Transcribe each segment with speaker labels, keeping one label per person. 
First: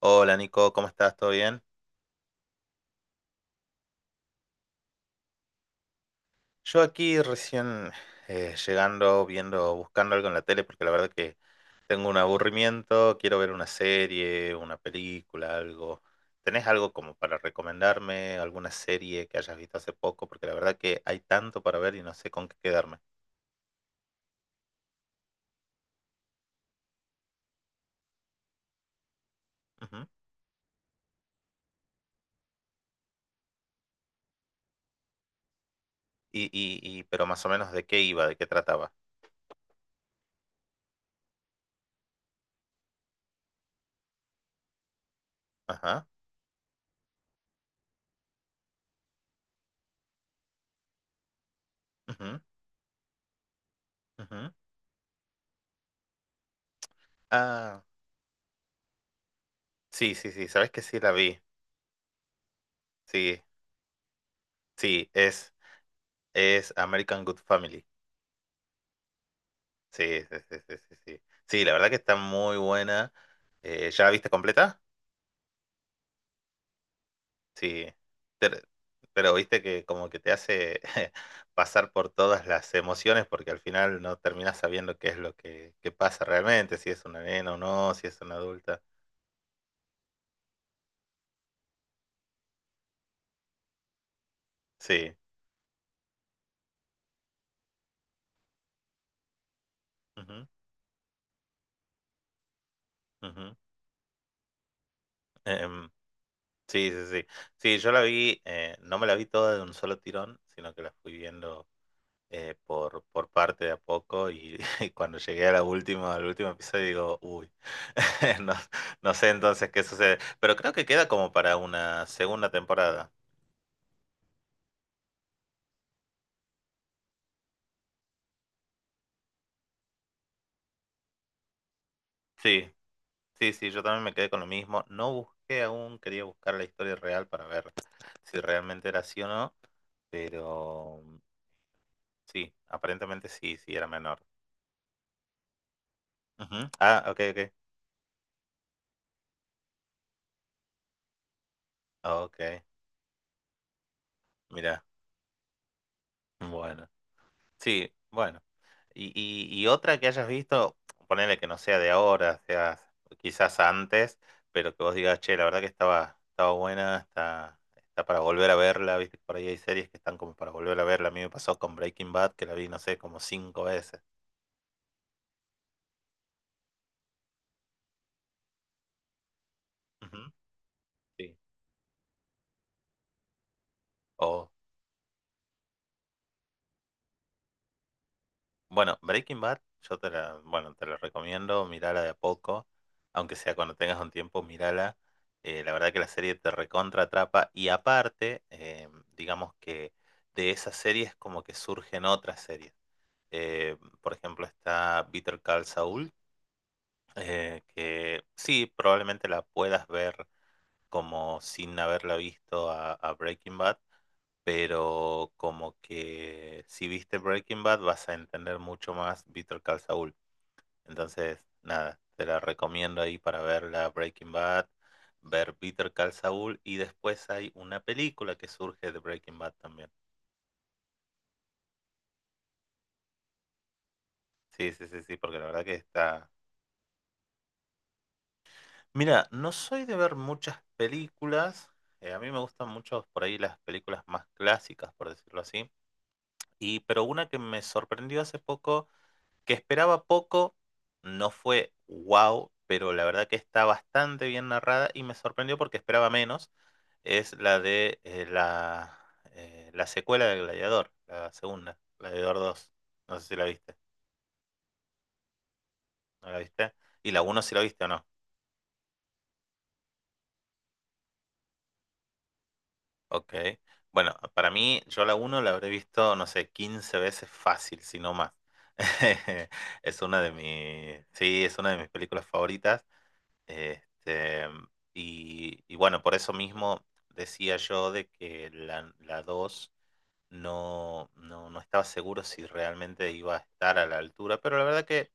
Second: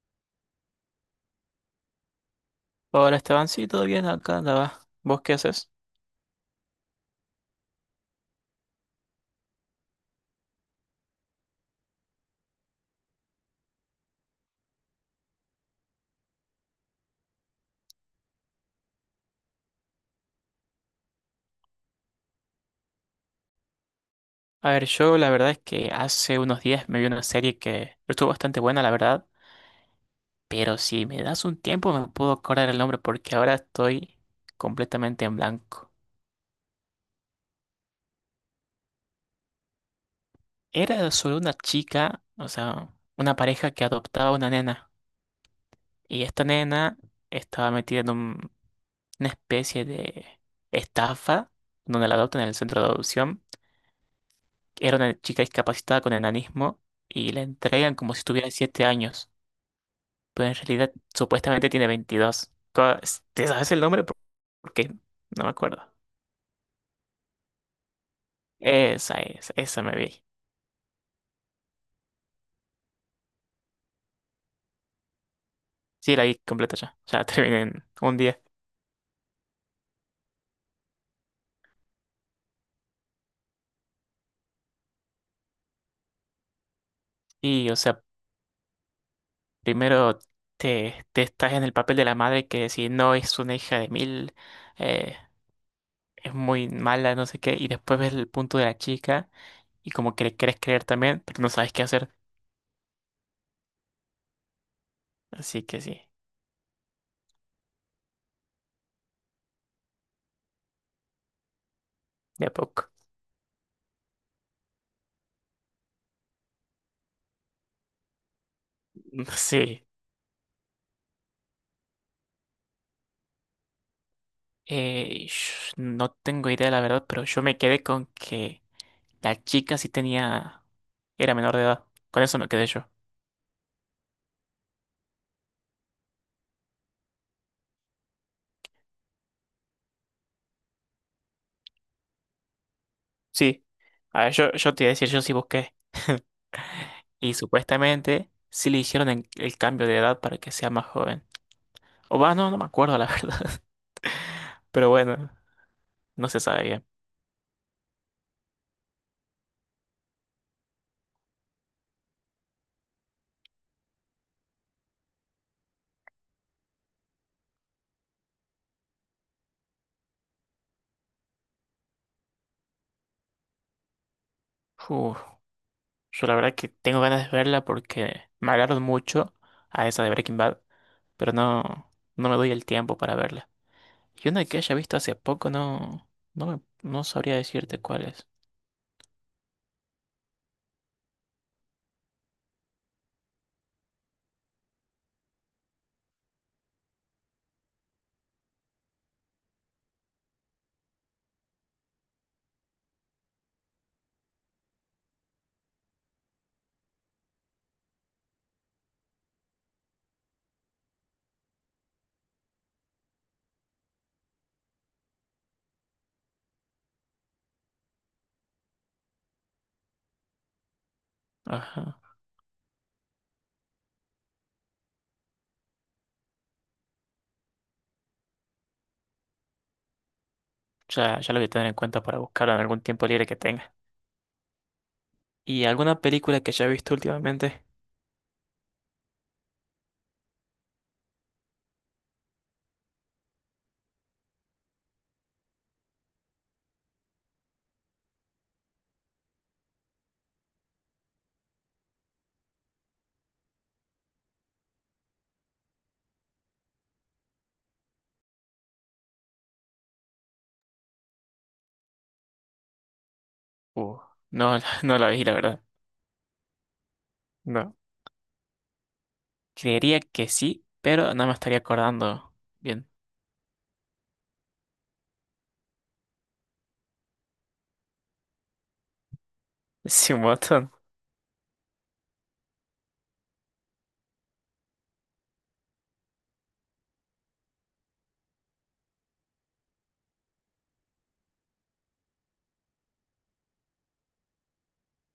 Speaker 1: Hola Nico, ¿cómo estás? ¿Todo bien?
Speaker 2: Hola Esteban, sí, todo bien, acá andaba. ¿Vos qué haces?
Speaker 1: Yo aquí recién llegando, viendo, buscando algo en la tele, porque la verdad que tengo un aburrimiento, quiero ver una serie, una película, algo. ¿Tenés algo como para recomendarme? ¿Alguna serie que hayas visto hace poco? Porque la verdad que hay tanto para ver y no sé con qué quedarme.
Speaker 2: A ver, yo la verdad es que hace unos días me vi una serie que estuvo bastante buena, la verdad,
Speaker 1: Ujú.
Speaker 2: pero si me das un tiempo me puedo acordar el nombre porque ahora estoy completamente en blanco.
Speaker 1: Y pero más o menos de qué iba, de qué trataba.
Speaker 2: Era sobre una chica, o sea, una pareja que adoptaba una nena
Speaker 1: Ajá.
Speaker 2: y esta nena estaba metida en una especie de estafa donde la
Speaker 1: Ujú,
Speaker 2: adoptan en el centro de adopción.
Speaker 1: ujú.
Speaker 2: Era una chica discapacitada con enanismo y la
Speaker 1: Ah,
Speaker 2: entregan como si tuviera 7 años,
Speaker 1: sí, sí, sí,
Speaker 2: pero en
Speaker 1: sabes que
Speaker 2: realidad
Speaker 1: sí la vi.
Speaker 2: supuestamente tiene 22
Speaker 1: Sí,
Speaker 2: ¿Te sabes el nombre? Porque
Speaker 1: sí,
Speaker 2: no me acuerdo.
Speaker 1: es American Good Family.
Speaker 2: Esa es, esa me
Speaker 1: Sí,
Speaker 2: vi.
Speaker 1: sí, sí, sí, sí, sí. Sí, la verdad que está muy buena. ¿Ya la viste completa?
Speaker 2: Sí, la vi completa ya. Ya terminé en
Speaker 1: Sí.
Speaker 2: un día.
Speaker 1: Te- Pero, viste que como que te hace pasar por todas las emociones porque al final no terminas sabiendo qué es qué pasa realmente, si es una nena o
Speaker 2: Y, o
Speaker 1: no,
Speaker 2: sea,
Speaker 1: si es una adulta.
Speaker 2: primero te estás en el papel de la madre que si no es una hija de mil,
Speaker 1: Sí.
Speaker 2: eh, es muy mala, no sé qué. Y después ves el punto de la chica y como que le
Speaker 1: Ujú,
Speaker 2: querés creer también, pero no sabes qué hacer.
Speaker 1: ujú.
Speaker 2: Así que
Speaker 1: Em,
Speaker 2: sí,
Speaker 1: sí, sí, sí. Sí, yo la vi, no me la vi toda de un solo tirón, sino que la fui viendo
Speaker 2: de a poco.
Speaker 1: por parte de a poco y, y cuando llegué a la última, al último episodio digo, uy, no, no sé entonces qué
Speaker 2: Sí.
Speaker 1: sucede, pero creo que queda como para una segunda temporada.
Speaker 2: No tengo idea, la verdad, pero yo me quedé con que la chica sí tenía, era menor de edad. Con eso me quedé
Speaker 1: Sí,
Speaker 2: yo.
Speaker 1: sí, sí, yo también me quedé con lo mismo, no busqué aún, quería buscar la historia real para ver si realmente era así o no, pero sí, aparentemente sí,
Speaker 2: Sí.
Speaker 1: sí, era menor.
Speaker 2: A ver, yo te iba a decir, yo sí busqué.
Speaker 1: Ujú. Ah, ok,
Speaker 2: Y
Speaker 1: ok,
Speaker 2: supuestamente sí le hicieron el cambio de edad para que sea más joven. O va,
Speaker 1: ok,
Speaker 2: no, no me acuerdo la verdad.
Speaker 1: mira,
Speaker 2: Pero bueno, no se sabe bien.
Speaker 1: bueno, sí, bueno. Y otra que hayas visto, ponele que no sea de ahora, sea quizás antes, pero que vos digas, che, la verdad que estaba buena, está para volver a verla, viste, por ahí hay series que están como para volver a verla. A mí me pasó con Breaking Bad, que la vi, no sé, como cinco veces.
Speaker 2: Uf, yo la verdad que tengo ganas de verla porque me hablaron mucho a esa de
Speaker 1: Ujú.
Speaker 2: Breaking Bad, pero
Speaker 1: Sí.
Speaker 2: no me doy el tiempo para verla. Y una
Speaker 1: O
Speaker 2: que haya visto hace poco no sabría decirte cuál es.
Speaker 1: bueno, Breaking Bad, bueno, te la recomiendo, mirala de a poco, aunque sea cuando tengas un tiempo, mirala. La verdad que la serie te recontra atrapa y aparte, digamos que de esas series como que surgen otras series. Por ejemplo, está Bitter Call Saul, que sí, probablemente la puedas ver como sin haberla visto a Breaking Bad, pero como que si viste Breaking Bad vas a entender mucho más Better Call Saul. Entonces, nada,
Speaker 2: Ajá.
Speaker 1: te la recomiendo ahí para ver la Breaking Bad, ver Better Call Saul y después hay una película que surge de Breaking Bad también.
Speaker 2: Ya, ya lo voy a tener en cuenta para buscarla en algún tiempo libre que tenga.
Speaker 1: Sí, sí, sí, sí, porque la verdad
Speaker 2: ¿Y
Speaker 1: que
Speaker 2: alguna
Speaker 1: está...
Speaker 2: película que haya visto últimamente?
Speaker 1: Mira, no soy de ver muchas películas. A mí me gustan mucho por ahí las películas más clásicas, por decirlo así. Y, pero una que me sorprendió hace poco, que esperaba poco, no fue wow, pero la verdad que está bastante bien narrada y me sorprendió porque esperaba menos, es la de la secuela del Gladiador, la segunda, Gladiador dos. No sé si la viste,
Speaker 2: Uh, no, no la vi, la verdad.
Speaker 1: ¿no la viste? Y la uno si la
Speaker 2: No.
Speaker 1: viste o no.
Speaker 2: Creería que sí, pero no me estaría acordando bien.
Speaker 1: Ok. Bueno, para mí, yo la uno la habré visto, no sé, 15 veces fácil, si no más. Es
Speaker 2: Sí,
Speaker 1: una
Speaker 2: un
Speaker 1: de
Speaker 2: montón.
Speaker 1: sí, es una de mis películas favoritas. Este, y bueno, por eso mismo decía yo de que la 2 no estaba seguro si realmente iba a estar a la altura, pero la verdad que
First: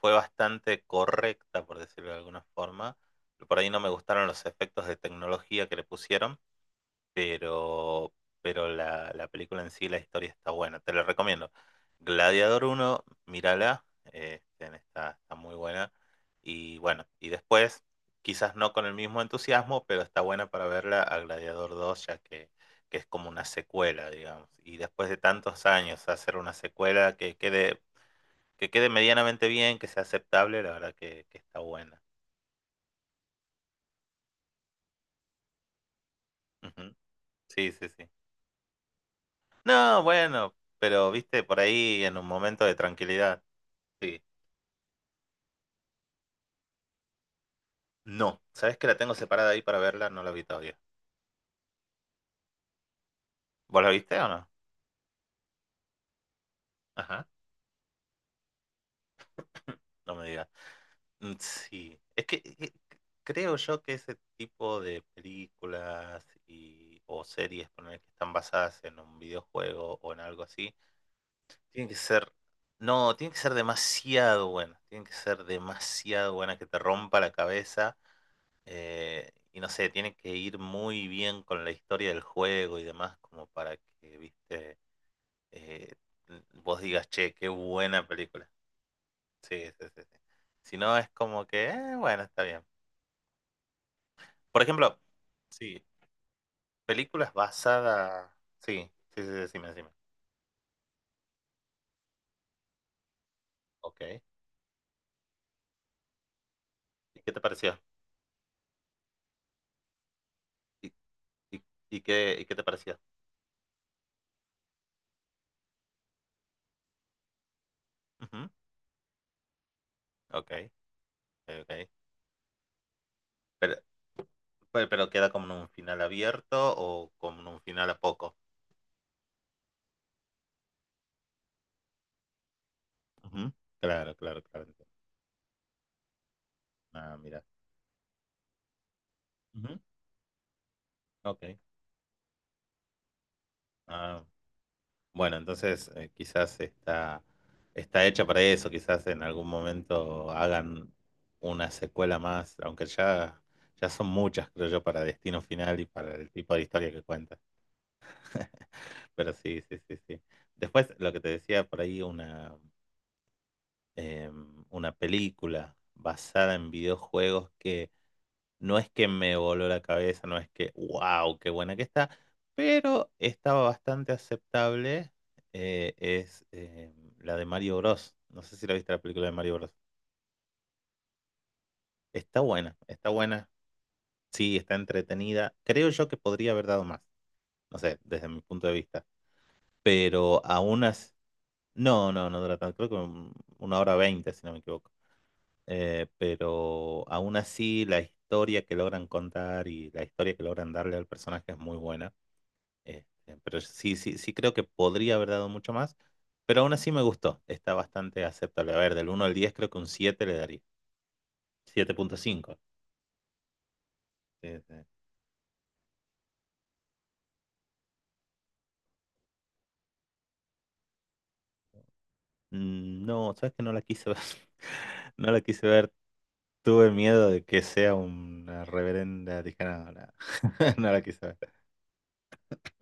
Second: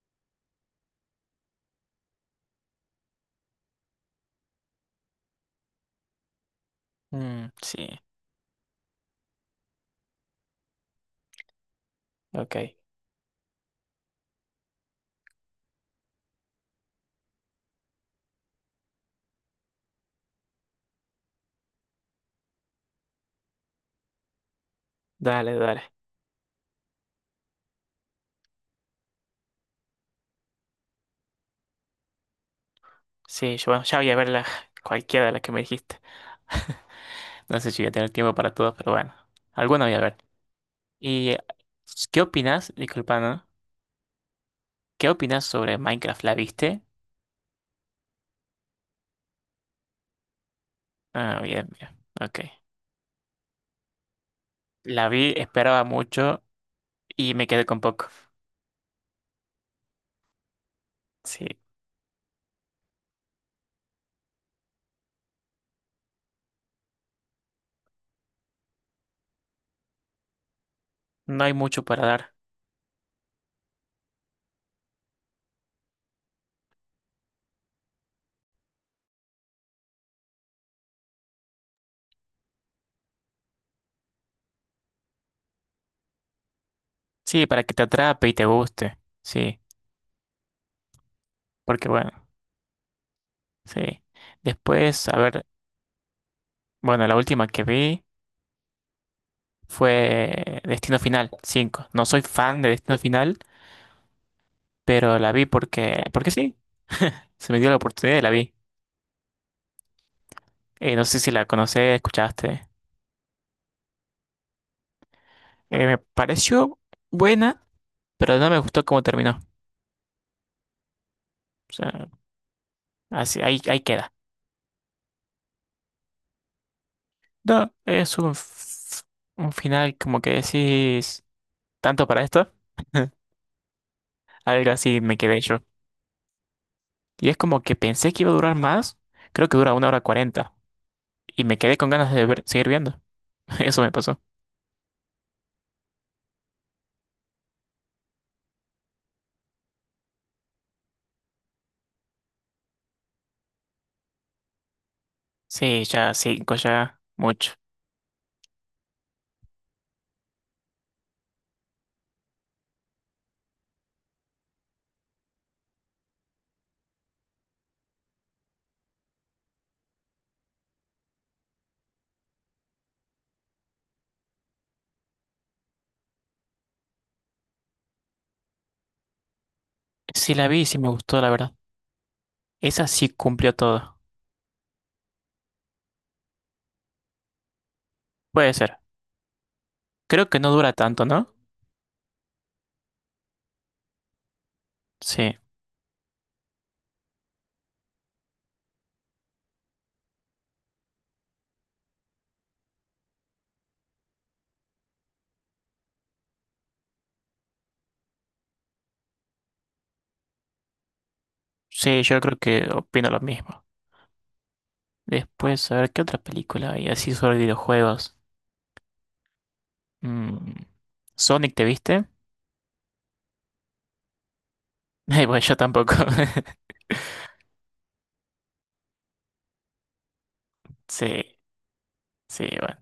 Speaker 1: fue bastante correcta, por decirlo de alguna forma. Por ahí no me gustaron los efectos de tecnología que le pusieron,
Speaker 2: Mm, sí,
Speaker 1: pero, pero la película en sí, la historia está buena, te la recomiendo. Gladiador
Speaker 2: ok.
Speaker 1: uno mírala, está, está muy buena. Y bueno, y después, quizás no con el mismo entusiasmo, pero está buena para verla a Gladiador dos ya que es como una secuela, digamos. Y después de
Speaker 2: Dale,
Speaker 1: tantos
Speaker 2: dale.
Speaker 1: años hacer una secuela que que quede medianamente bien, que sea aceptable, la verdad que está buena.
Speaker 2: Sí, yo bueno, ya voy a ver cualquiera de las que me dijiste.
Speaker 1: Ujú.
Speaker 2: No
Speaker 1: Sí,
Speaker 2: sé si
Speaker 1: sí,
Speaker 2: voy a
Speaker 1: sí.
Speaker 2: tener tiempo para todas, pero bueno. Alguna voy a
Speaker 1: No,
Speaker 2: ver.
Speaker 1: bueno, pero
Speaker 2: ¿Y
Speaker 1: viste, por ahí en
Speaker 2: qué
Speaker 1: un momento
Speaker 2: opinas?
Speaker 1: de
Speaker 2: Disculpa,
Speaker 1: tranquilidad.
Speaker 2: ¿no?
Speaker 1: Sí.
Speaker 2: ¿Qué opinas sobre Minecraft? ¿La viste?
Speaker 1: No. ¿Sabes que la tengo separada ahí para verla? No la vi todavía.
Speaker 2: Ah, bien, bien. Ok.
Speaker 1: ¿Vos la viste o no?
Speaker 2: La vi, esperaba mucho
Speaker 1: Ajá.
Speaker 2: y me quedé con poco.
Speaker 1: No me digas. Mm.
Speaker 2: Sí.
Speaker 1: Sí. Es que creo yo que ese tipo de películas y, o series ponele, que están basadas en un videojuego o en algo así,
Speaker 2: No hay mucho
Speaker 1: tienen que
Speaker 2: para
Speaker 1: ser.
Speaker 2: dar.
Speaker 1: No, tienen que ser demasiado buenas. Tienen que ser demasiado buenas que te rompa la cabeza. Y no sé, tienen que ir muy bien con la historia del juego y demás, como para que, viste. eh, Vos digas, che,
Speaker 2: Sí,
Speaker 1: qué
Speaker 2: para que te
Speaker 1: buena
Speaker 2: atrape y te
Speaker 1: película.
Speaker 2: guste.
Speaker 1: Sí,
Speaker 2: Sí,
Speaker 1: sí, sí, sí. Si no, es como que,
Speaker 2: porque bueno,
Speaker 1: bueno, está bien.
Speaker 2: sí.
Speaker 1: Por ejemplo,
Speaker 2: Después, a ver,
Speaker 1: sí,
Speaker 2: bueno, la
Speaker 1: películas
Speaker 2: última que vi
Speaker 1: basadas. Sí, sí, sí, decime, decime.
Speaker 2: fue Destino Final 5. No soy fan de Destino Final,
Speaker 1: Ok. ¿Y
Speaker 2: pero la vi porque, sí.
Speaker 1: qué te
Speaker 2: Se me dio la
Speaker 1: pareció?
Speaker 2: oportunidad y la vi.
Speaker 1: ¿Y,
Speaker 2: No sé si la
Speaker 1: y,
Speaker 2: conoces,
Speaker 1: y qué, y qué te
Speaker 2: escuchaste.
Speaker 1: pareció?
Speaker 2: Me pareció buena, pero
Speaker 1: Ujú.
Speaker 2: no me gustó cómo terminó.
Speaker 1: Ok,
Speaker 2: O
Speaker 1: ok.
Speaker 2: sea, así, ahí,
Speaker 1: Pero,
Speaker 2: ahí queda.
Speaker 1: pero queda como en un final abierto o como en un
Speaker 2: No,
Speaker 1: final a
Speaker 2: es un,
Speaker 1: poco.
Speaker 2: f- un final como que decís, ¿tanto para esto?
Speaker 1: Ujú. Claro, claro, claro.
Speaker 2: Algo
Speaker 1: Entiendo.
Speaker 2: así me quedé yo.
Speaker 1: Ah,
Speaker 2: Y es
Speaker 1: mira.
Speaker 2: como que pensé que iba a durar más. Creo que dura
Speaker 1: Ujú.
Speaker 2: una hora 40.
Speaker 1: Ok.
Speaker 2: Y me quedé con ganas de seguir viendo. Eso me pasó.
Speaker 1: Ah, bueno, entonces quizás está, está hecha para eso, quizás en algún momento hagan una secuela más, aunque ya, ya son muchas, creo yo, para Destino Final
Speaker 2: Sí,
Speaker 1: y
Speaker 2: ya
Speaker 1: para el tipo
Speaker 2: 5,
Speaker 1: de historia
Speaker 2: ya
Speaker 1: que cuenta.
Speaker 2: mucho.
Speaker 1: Pero sí, sí, sí, sí. Después, lo que te decía por ahí, eh, una película basada en videojuegos no es que me voló la cabeza, no es que, wow, qué buena que está, pero estaba bastante aceptable. Es La de Mario Bros. No sé si la viste la película de Mario Bros.
Speaker 2: Sí la vi y sí me gustó, la verdad.
Speaker 1: Está buena,
Speaker 2: Esa
Speaker 1: está
Speaker 2: sí
Speaker 1: buena.
Speaker 2: cumplió todo.
Speaker 1: Sí, está entretenida. Creo yo que podría haber dado más. No sé, desde mi
Speaker 2: Puede
Speaker 1: punto de
Speaker 2: ser.
Speaker 1: vista.
Speaker 2: Creo que
Speaker 1: Pero
Speaker 2: no dura
Speaker 1: aún
Speaker 2: tanto,
Speaker 1: así.
Speaker 2: ¿no?
Speaker 1: No, no, no dura tanto. Creo que una hora veinte, si no me equivoco.
Speaker 2: Sí.
Speaker 1: Pero aún así, la historia que logran contar y la historia que logran darle al personaje es muy buena. Pero sí, sí, sí creo que podría haber dado mucho más, pero aún así me gustó. Está bastante aceptable. A ver, del uno al 10 creo que un 7 le daría.
Speaker 2: Sí, yo creo
Speaker 1: 7.5.
Speaker 2: que opino lo mismo.
Speaker 1: Sí, sí.
Speaker 2: Después, a ver, ¿qué otra película hay así sobre videojuegos? Mm, ¿Sonic te viste?
Speaker 1: Mm. No, sabes que no la quise ver. No la
Speaker 2: Bueno, yo
Speaker 1: quise ver.
Speaker 2: tampoco.
Speaker 1: Tuve miedo de que sea una reverenda tijera. No, no, no la
Speaker 2: Sí,
Speaker 1: quise ver.
Speaker 2: sí, bueno.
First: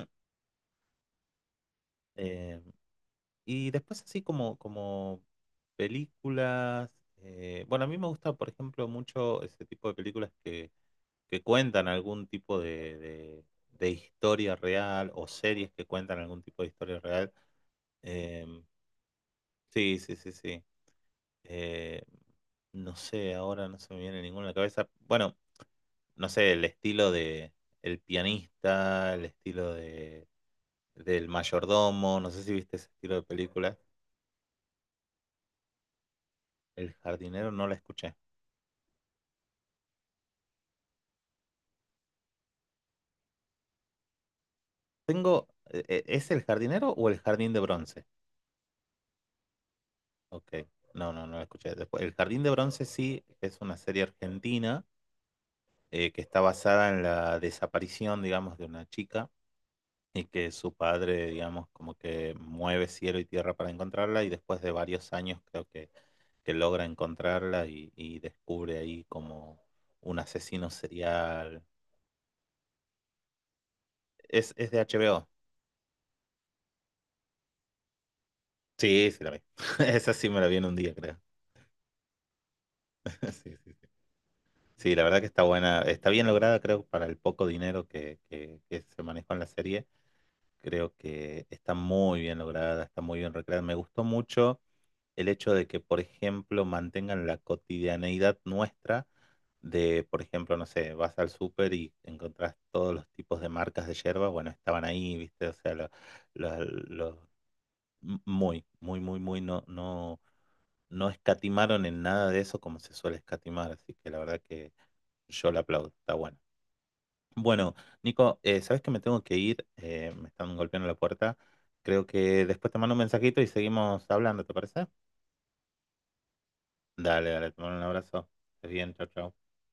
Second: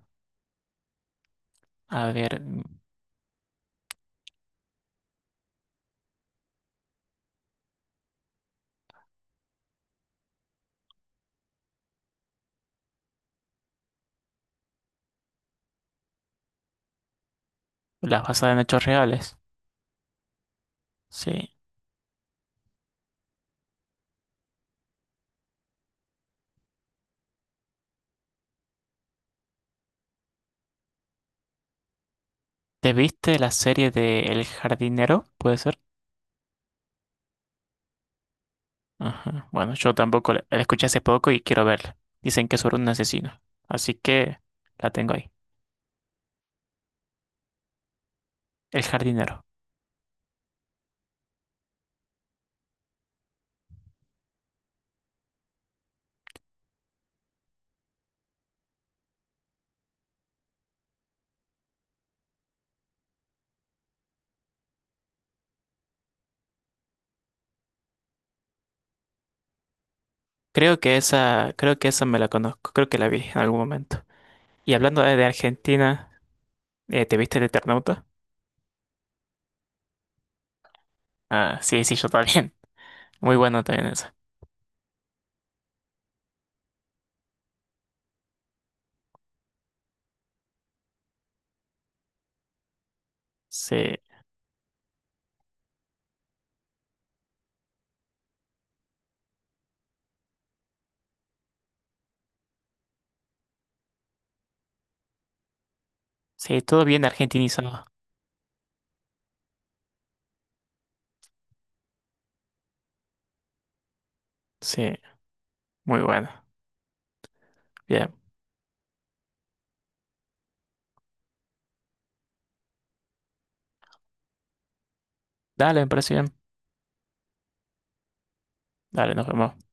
Speaker 2: A ver,
Speaker 1: Eh, y después así como, como películas. Bueno, a mí me gusta, por ejemplo, mucho ese tipo de películas que cuentan algún tipo de historia real o series que cuentan algún tipo de historia real.
Speaker 2: las basadas en
Speaker 1: Eh,
Speaker 2: hechos reales.
Speaker 1: sí, sí, sí, sí.
Speaker 2: Sí.
Speaker 1: Eh, no sé, ahora no se me viene ninguna a la cabeza. Bueno, no sé, el estilo de El pianista, el estilo de del mayordomo, no sé si viste ese
Speaker 2: ¿Te
Speaker 1: estilo de
Speaker 2: viste la
Speaker 1: película.
Speaker 2: serie de El jardinero? ¿Puede ser?
Speaker 1: El jardinero no la escuché.
Speaker 2: Ajá. Bueno, yo tampoco la escuché hace poco y quiero verla. Dicen que es sobre un asesino. Así que la tengo ahí.
Speaker 1: Tengo, ¿es el jardinero o el jardín de bronce?
Speaker 2: El jardinero.
Speaker 1: Ok, no, no, no la escuché. Después, el jardín de bronce sí es una serie argentina que está basada en la desaparición, digamos, de una chica y que su padre, digamos, como que mueve cielo y tierra para encontrarla y después de varios años creo que logra encontrarla y descubre ahí como un asesino
Speaker 2: Creo que esa,
Speaker 1: serial.
Speaker 2: creo que esa me la conozco. Creo que la vi en algún momento.
Speaker 1: Es
Speaker 2: Y
Speaker 1: de
Speaker 2: hablando de
Speaker 1: HBO.
Speaker 2: Argentina, ¿te viste el Eternauta?
Speaker 1: Sí, sí la vi. Esa sí me la vi en un día, creo.
Speaker 2: Ah, sí, sí, yo también. Muy
Speaker 1: Sí,
Speaker 2: bueno
Speaker 1: sí,
Speaker 2: también
Speaker 1: sí.
Speaker 2: esa.
Speaker 1: Sí, la verdad que está buena, está bien lograda, creo, para el poco dinero que se manejó en la serie. Creo que está muy bien lograda, está muy bien recreada. Me
Speaker 2: Sí.
Speaker 1: gustó mucho el hecho de que, por ejemplo, mantengan la cotidianeidad nuestra de, por ejemplo, no sé, vas al súper y encontrás todos los tipos de marcas de yerba, bueno, estaban ahí, ¿viste?
Speaker 2: Sí,
Speaker 1: Lo-
Speaker 2: todo bien
Speaker 1: lo-
Speaker 2: argentinizado.
Speaker 1: Muy, muy, muy, muy, no, no, no escatimaron en nada de eso como se suele escatimar, así que la verdad que
Speaker 2: Sí,
Speaker 1: yo la aplaudo,
Speaker 2: muy
Speaker 1: está
Speaker 2: bueno.
Speaker 1: bueno. Bueno,
Speaker 2: Bien.
Speaker 1: Nico, sabes que me tengo que ir. Me están golpeando la puerta, creo que después te mando un mensajito y seguimos hablando, ¿te parece?
Speaker 2: Dale, me parece bien.
Speaker 1: Dale, dale, te mando un abrazo. Estés bien, chao,
Speaker 2: Dale, nos
Speaker 1: chao.
Speaker 2: vemos.